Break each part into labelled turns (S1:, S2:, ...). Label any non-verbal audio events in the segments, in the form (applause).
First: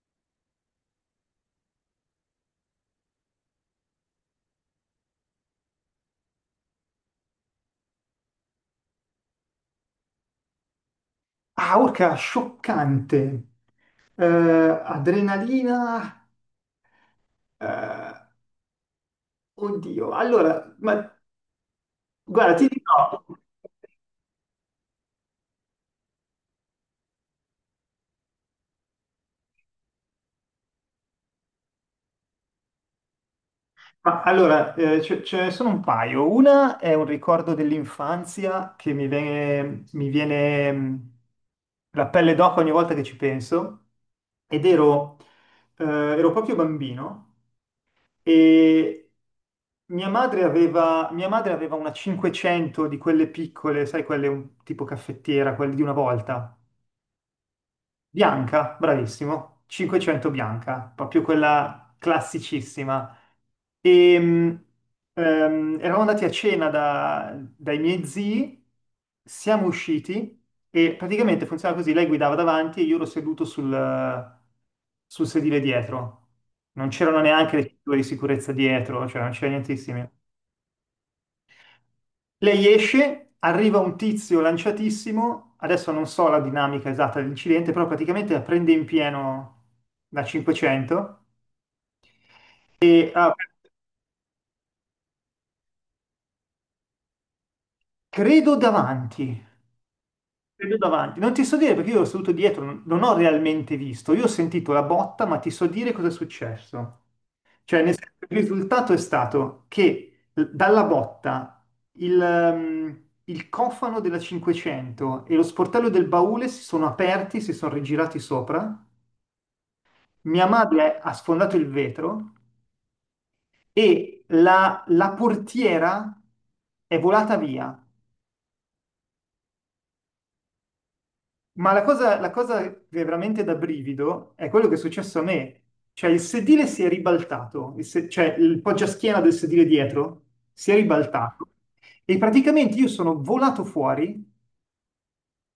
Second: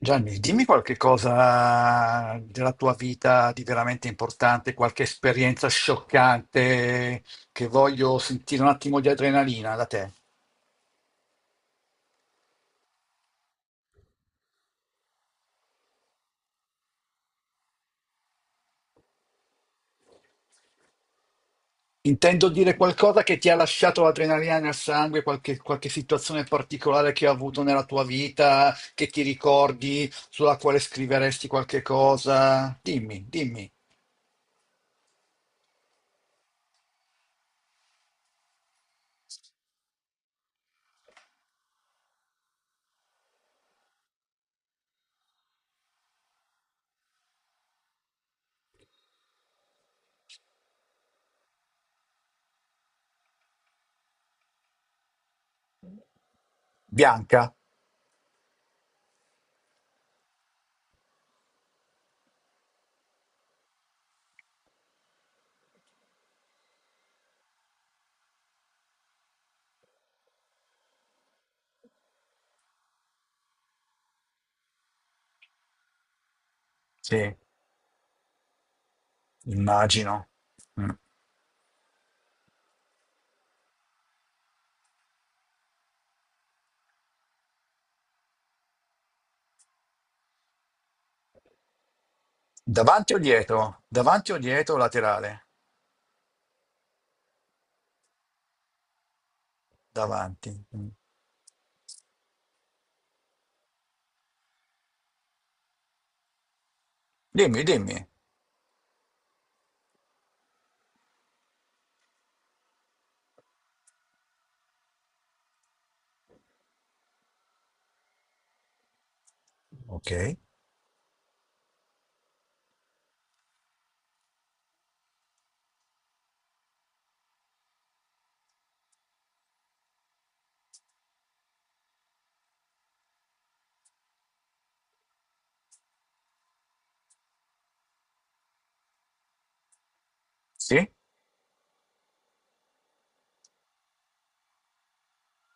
S1: Gianni, dimmi qualche cosa della tua vita di veramente importante, qualche esperienza scioccante che voglio sentire un attimo di adrenalina da te.
S2: Ah, orca, scioccante. Adrenalina. eh, oddio. Allora, ma
S1: Intendo
S2: guarda, ti
S1: dire qualcosa
S2: dico.
S1: che ti ha lasciato l'adrenalina nel sangue, qualche situazione particolare che hai avuto nella tua vita, che ti ricordi, sulla quale scriveresti qualche cosa. Dimmi, dimmi.
S2: Ma allora, ce ne sono un paio. Una è un ricordo dell'infanzia che mi viene la pelle d'oca ogni volta che ci penso. Ed ero, ero proprio bambino e mia madre aveva una 500 di quelle piccole, sai, tipo caffettiera, quelle di una volta.
S1: Bianca?
S2: Bianca, bravissimo. 500 bianca, proprio quella classicissima. E, mh, Eravamo andati a cena dai miei zii, siamo usciti e praticamente funziona così, lei guidava davanti e io ero seduto sul sedile dietro. Non c'erano
S1: Sì,
S2: neanche le cinture di sicurezza dietro, cioè non c'era nientissimo.
S1: immagino. Mm.
S2: Lei esce, arriva un tizio lanciatissimo, adesso non so la dinamica esatta dell'incidente, però praticamente la prende in pieno da 500 e
S1: Davanti o dietro? Davanti o dietro o laterale?
S2: credo davanti,
S1: Davanti.
S2: credo
S1: Mm.
S2: davanti. Non ti so dire perché io ero seduto dietro, non ho realmente visto, io ho sentito la botta, ma ti so dire cosa è successo.
S1: Dimmi,
S2: Cioè, nel
S1: dimmi.
S2: senso, il risultato è stato che dalla botta il cofano della 500 e lo sportello del baule si sono aperti, si sono rigirati sopra.
S1: Ok.
S2: Mia madre ha sfondato il vetro e la portiera è volata via. Ma la cosa che è veramente da brivido è quello che è successo a me. Cioè il sedile si è ribaltato, il se- cioè il poggiaschiena del sedile dietro si è
S1: Sì?
S2: ribaltato e praticamente io sono volato fuori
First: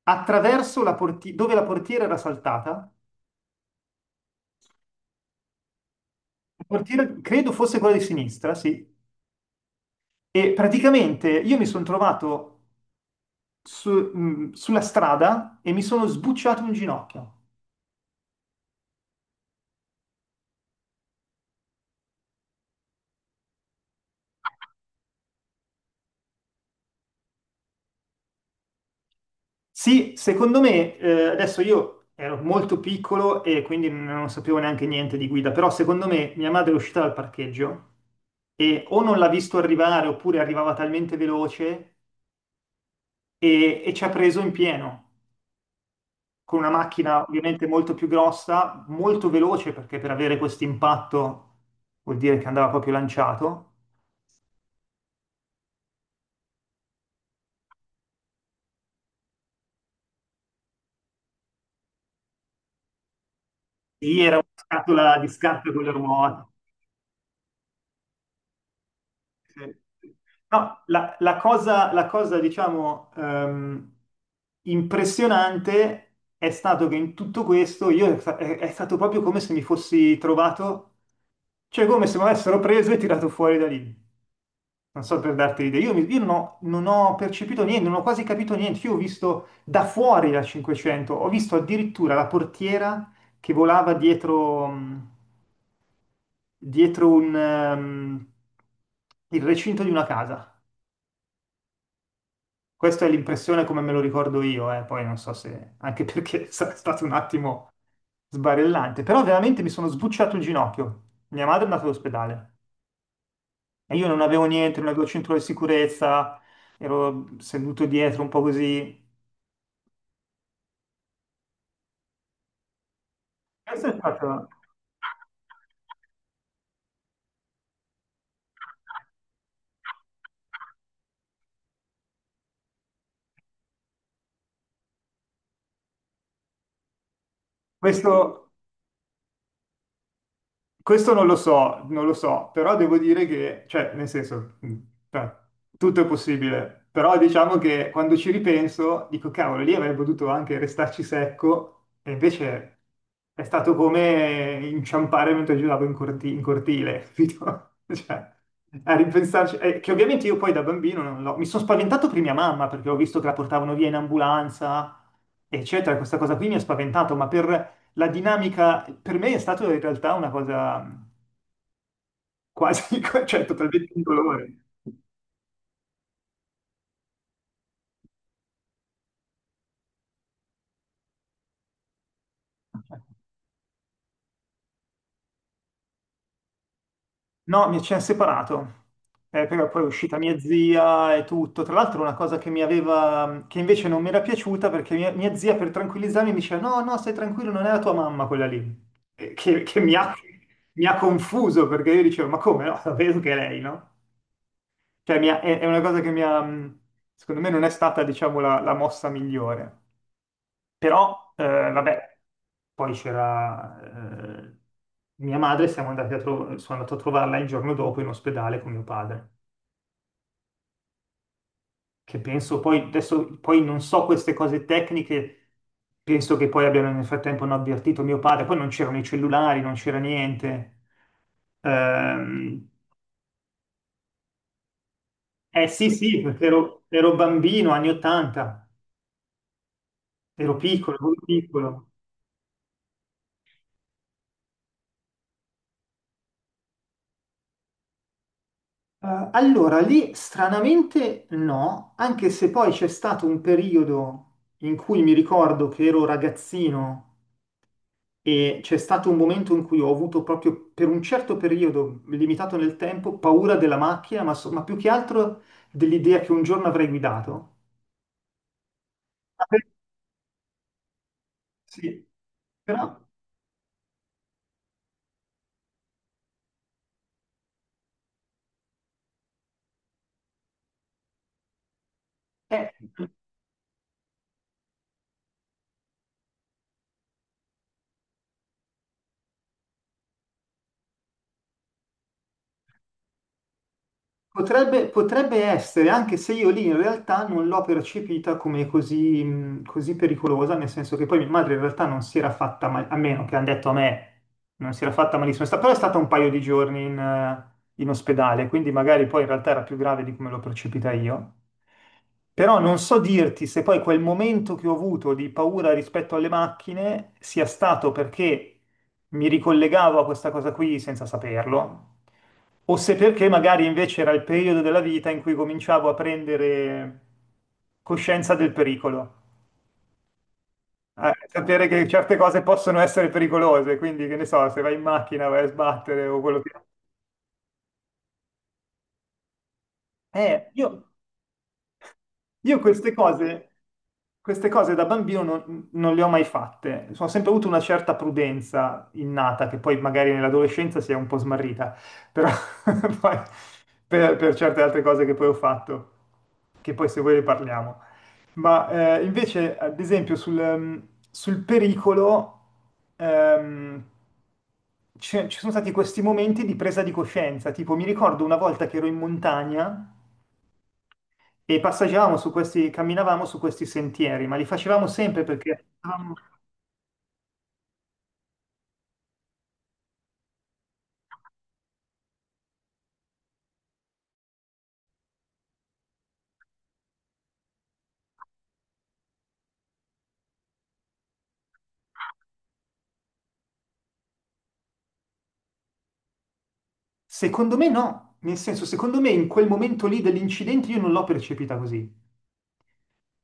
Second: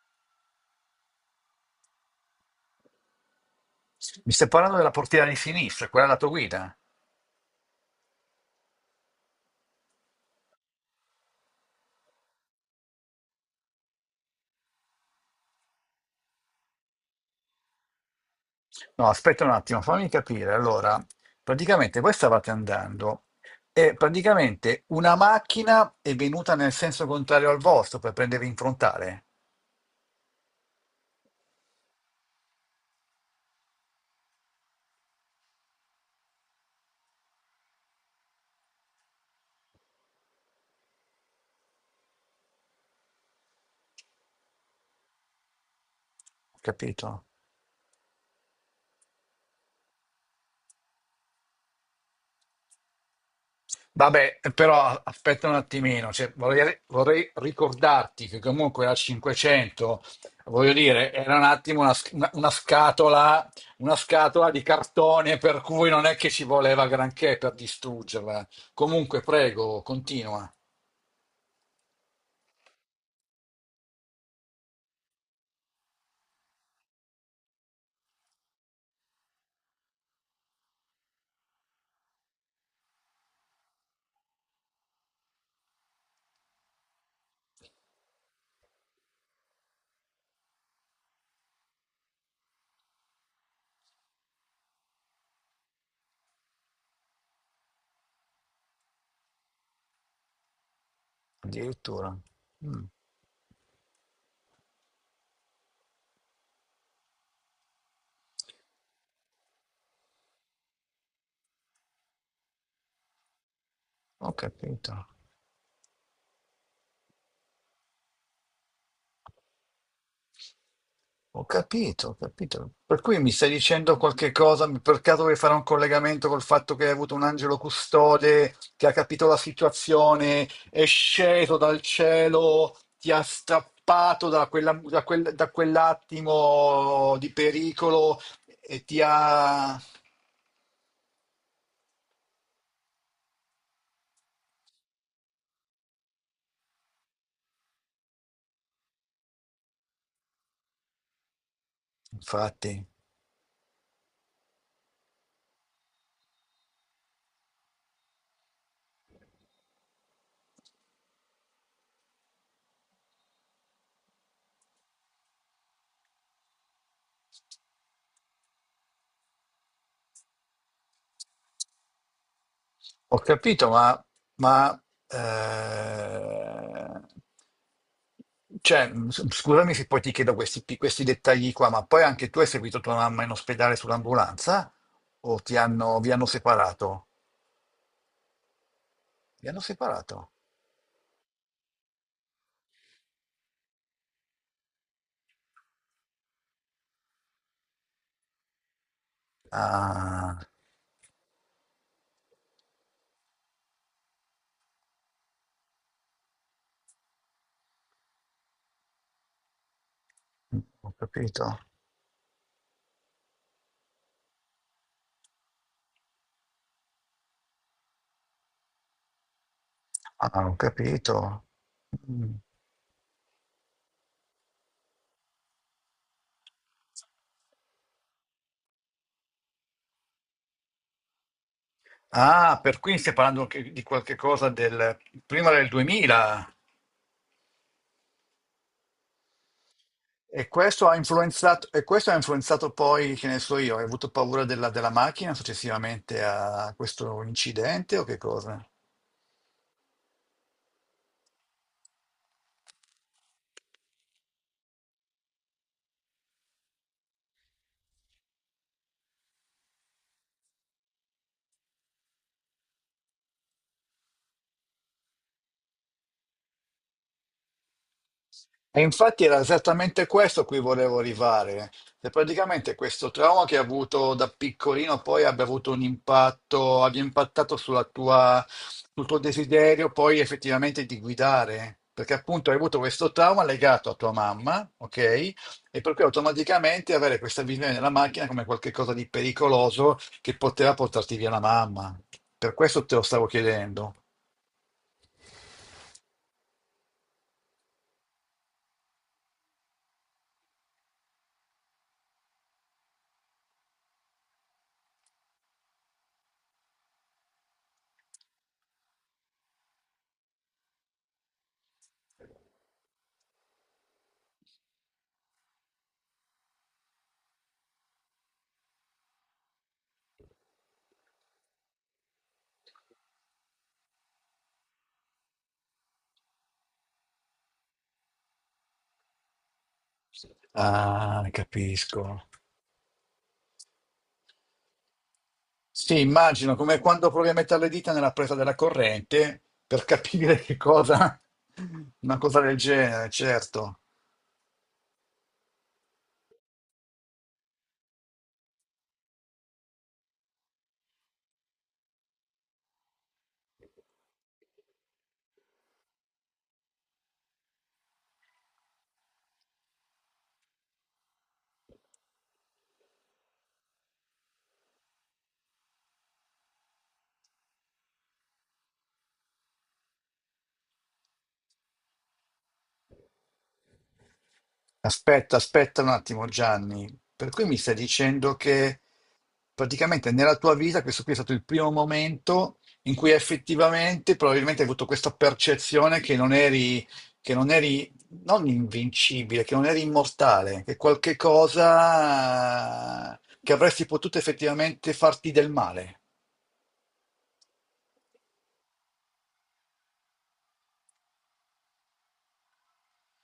S2: attraverso dove la portiera era saltata.
S1: Mi stai parlando della portiera di sinistra, quella della tua
S2: La
S1: guida?
S2: portiera credo fosse quella di sinistra, sì. E praticamente io mi sono trovato sulla strada e mi sono sbucciato un ginocchio.
S1: No, aspetta un attimo, fammi capire. Allora, praticamente voi stavate andando e praticamente una macchina è venuta nel senso contrario al vostro per prendervi in frontale.
S2: Sì, secondo me, adesso io ero molto piccolo e quindi non sapevo neanche niente di guida, però secondo me mia madre è uscita dal parcheggio e o non l'ha visto arrivare oppure arrivava talmente veloce e ci ha preso in pieno.
S1: Ho
S2: Con una
S1: capito?
S2: macchina ovviamente molto più grossa, molto veloce, perché per avere questo impatto vuol dire che andava proprio lanciato.
S1: Vabbè, però aspetta un attimino, cioè, vorrei ricordarti che comunque la 500, voglio dire, era un attimo una, una
S2: Sì, era una
S1: scatola di
S2: scatola di
S1: cartone, per
S2: scarpe con
S1: cui
S2: le
S1: non è che ci
S2: ruote.
S1: voleva granché per distruggerla. Comunque, prego,
S2: Sì.
S1: continua.
S2: No, la cosa, diciamo, impressionante è stato che in tutto questo io, è, sta- è stato proprio come se mi fossi trovato, cioè come se mi avessero preso e tirato fuori da lì. Non so, per darti l'idea, io non ho percepito niente, non ho quasi capito niente. Io ho visto da fuori la 500, ho visto addirittura la portiera che volava dietro, dietro il recinto di una casa.
S1: Addirittura. Mm,
S2: Questa è l'impressione come me lo ricordo io, eh. Poi non so se... anche perché (laughs) è stato un attimo sbarellante, però veramente mi sono sbucciato il ginocchio. Mia madre è andata all'ospedale e io non
S1: ho
S2: avevo niente, non
S1: capito.
S2: avevo cinturone di sicurezza, ero seduto dietro un po' così.
S1: Ho capito, ho capito. Per cui mi stai
S2: Questo
S1: dicendo
S2: è
S1: qualche
S2: stato...
S1: cosa, per caso vuoi fare un collegamento col fatto che hai avuto un angelo custode che ha capito la situazione, è sceso dal cielo, ti ha strappato da, da quell'attimo di pericolo
S2: Questo...
S1: e ti ha...
S2: Questo non lo so, non lo so, però devo dire che, cioè, nel senso, cioè, tutto è possibile, però diciamo che quando ci ripenso dico, cavolo, lì avrei potuto anche restarci secco e invece
S1: Infatti.
S2: è stato come inciampare mentre giravo in cortile, capito? (laughs) Cioè, a ripensarci, che ovviamente io poi da bambino non l'ho, mi sono spaventato per mia mamma perché ho visto che la portavano via in ambulanza, eccetera, questa cosa qui mi ha spaventato, ma per la dinamica per me è stata in realtà una cosa quasi,
S1: Ho
S2: (laughs) cioè
S1: capito,
S2: totalmente indolore.
S1: ma, eh, cioè, scusami se poi ti chiedo questi, questi dettagli qua, ma poi anche tu hai seguito tua mamma in ospedale sull'ambulanza o ti hanno, vi hanno separato?
S2: No, mi ci ha separato.
S1: Vi hanno
S2: Però poi è uscita
S1: separato?
S2: mia zia e tutto. Tra l'altro una cosa che mi aveva, che invece non mi era piaciuta, perché mia zia per tranquillizzarmi mi diceva no, no, stai tranquillo, non è la tua mamma quella lì. Che
S1: Ah,
S2: mi ha confuso, perché io dicevo ma come no, sapevo che è lei, no? È, è una cosa che mi ha, secondo me non è stata, diciamo, la mossa migliore.
S1: ho
S2: Però
S1: capito.
S2: vabbè. Poi c'era eh, mia madre, siamo andati a sono andato a trovarla il giorno dopo in ospedale con mio padre,
S1: Ah, ho capito.
S2: che
S1: Mm.
S2: penso poi, adesso poi non so queste cose tecniche, penso che poi abbiano, nel frattempo hanno avvertito mio padre, poi non c'erano i cellulari, non c'era niente.
S1: Ah,
S2: Ehm,
S1: per cui stiamo parlando di qualche cosa del prima
S2: eh
S1: del
S2: sì, sì, perché
S1: 2000.
S2: ero bambino, anni 80,
S1: E
S2: ero
S1: questo ha
S2: piccolo, molto
S1: influenzato, e
S2: piccolo.
S1: questo ha influenzato poi, che ne so io, hai avuto paura della, della macchina successivamente a questo incidente o che cosa?
S2: Allora, lì stranamente no, anche se poi c'è stato un periodo in cui mi ricordo che ero ragazzino e c'è stato un momento in cui ho avuto proprio, per un certo periodo limitato nel tempo, paura della macchina, ma, ma più che altro dell'idea che un giorno avrei guidato.
S1: E infatti era
S2: Ah, per-
S1: esattamente questo a cui volevo arrivare,
S2: Sì,
S1: che praticamente
S2: però...
S1: questo trauma che hai avuto da piccolino poi abbia avuto un impatto, abbia impattato sulla tua, sul tuo desiderio poi effettivamente di guidare, perché appunto hai
S2: eh,
S1: avuto questo trauma legato a tua mamma, ok? E per cui automaticamente avere questa visione della macchina come qualcosa di pericoloso che poteva portarti via la mamma. Per questo te lo stavo chiedendo.
S2: potrebbe, potrebbe essere, anche se io lì in realtà non l'ho percepita come così, così pericolosa, nel senso che poi mia madre in realtà non si era fatta male, a meno che hanno detto a me, non si era fatta malissimo, però è stata un paio di giorni in ospedale, quindi magari poi in realtà era più grave di come l'ho percepita io. Però non so dirti se poi quel momento che ho avuto di paura rispetto alle macchine sia stato perché mi ricollegavo a questa cosa qui senza saperlo, o se perché magari invece era il periodo della vita in cui cominciavo a prendere coscienza del pericolo. A
S1: Ah,
S2: sapere che certe
S1: capisco.
S2: cose possono essere pericolose, quindi che ne so, se vai in macchina vai a
S1: Sì,
S2: sbattere o quello che...
S1: immagino, come quando provi a mettere le dita nella presa della corrente per capire
S2: Eh,
S1: che
S2: io,
S1: cosa, (laughs) una cosa del
S2: Io
S1: genere, certo.
S2: queste cose da bambino non le ho mai fatte. Ho sempre avuto una certa prudenza innata, che poi magari nell'adolescenza si è un po' smarrita, però (laughs) poi per certe altre cose che poi ho fatto, che poi se vuoi ne parliamo. Ma invece, ad esempio, sul pericolo, ehm, ci sono stati questi momenti di presa di coscienza. Tipo, mi ricordo una volta che ero in montagna e passeggiavamo su questi, camminavamo su questi sentieri, ma li facevamo sempre
S1: Aspetta,
S2: perché,
S1: aspetta un attimo, Gianni. Per cui mi stai dicendo che praticamente nella tua vita questo qui è stato il primo momento in cui effettivamente probabilmente hai avuto questa percezione che non eri non invincibile, che non eri immortale, che qualche cosa che avresti potuto effettivamente farti del male.
S2: secondo me no, nel senso, secondo me in quel momento lì dell'incidente io non l'ho percepita così.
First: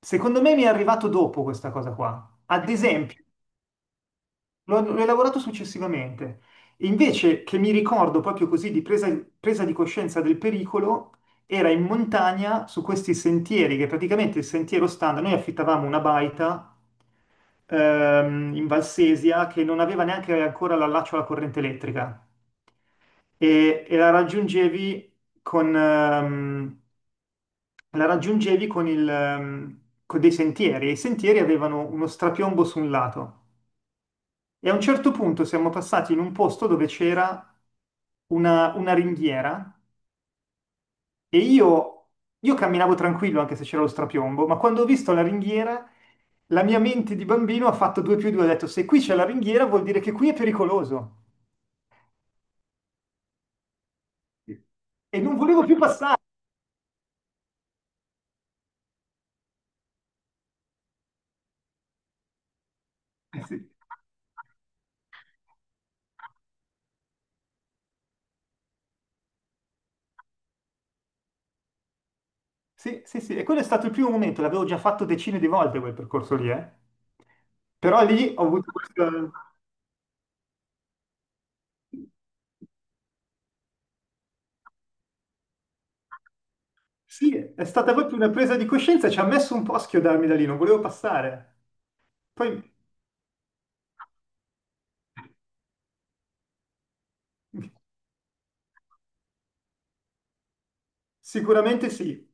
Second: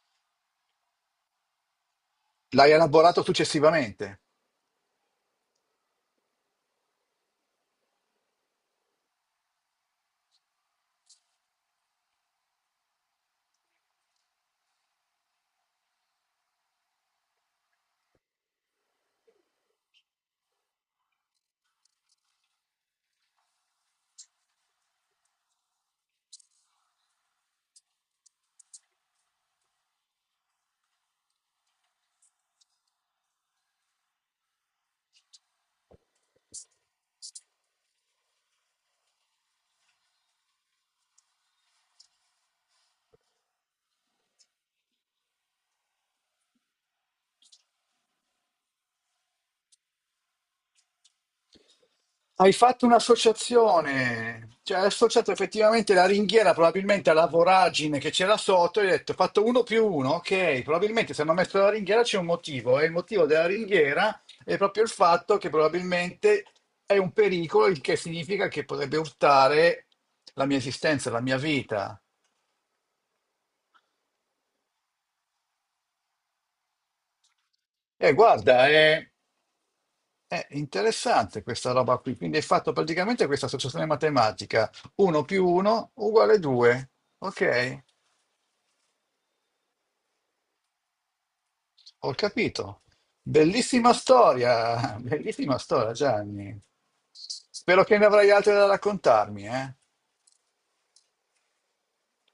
S2: Secondo me mi è arrivato dopo questa cosa qua. Ad
S1: L'hai elaborato
S2: esempio,
S1: successivamente.
S2: L'ho elaborato successivamente. Invece che mi ricordo proprio così di presa di coscienza del pericolo, era in montagna su questi sentieri, che praticamente il sentiero standard, noi affittavamo una baita in Valsesia, che non aveva neanche ancora l'allaccio alla corrente elettrica e con, ehm, la raggiungevi con, il, con dei sentieri, e i sentieri avevano uno strapiombo su un lato. E a un certo punto siamo passati in un posto dove c'era una ringhiera e io camminavo tranquillo anche se c'era lo strapiombo, ma quando ho visto la ringhiera, la mia mente di bambino ha fatto due più due, ha detto se qui c'è la ringhiera vuol dire che qui è pericoloso
S1: Hai fatto un'associazione, cioè hai
S2: e
S1: associato
S2: non volevo più
S1: effettivamente la
S2: passare.
S1: ringhiera probabilmente alla voragine che c'era sotto, e hai detto ho fatto uno più uno, ok, probabilmente se hanno messo la ringhiera c'è un motivo e il motivo della
S2: Sì,
S1: ringhiera è proprio il fatto che probabilmente è un pericolo, il che significa che potrebbe urtare la mia esistenza, la mia vita.
S2: sì. E quello è stato il primo momento, l'avevo già fatto decine di volte quel percorso lì, eh. Però
S1: E
S2: lì ho
S1: guarda,
S2: avuto questa...
S1: è interessante questa roba qui, quindi hai fatto praticamente questa associazione matematica, 1 più 1 uguale 2,
S2: Sì, è
S1: ok?
S2: stata proprio una presa di coscienza, ci ha messo un po' a schiodarmi da lì, non volevo passare.
S1: Ho
S2: Poi
S1: capito. Bellissima storia, (laughs) bellissima storia, Gianni. Spero che ne avrai altre da raccontarmi, eh?
S2: sicuramente sì,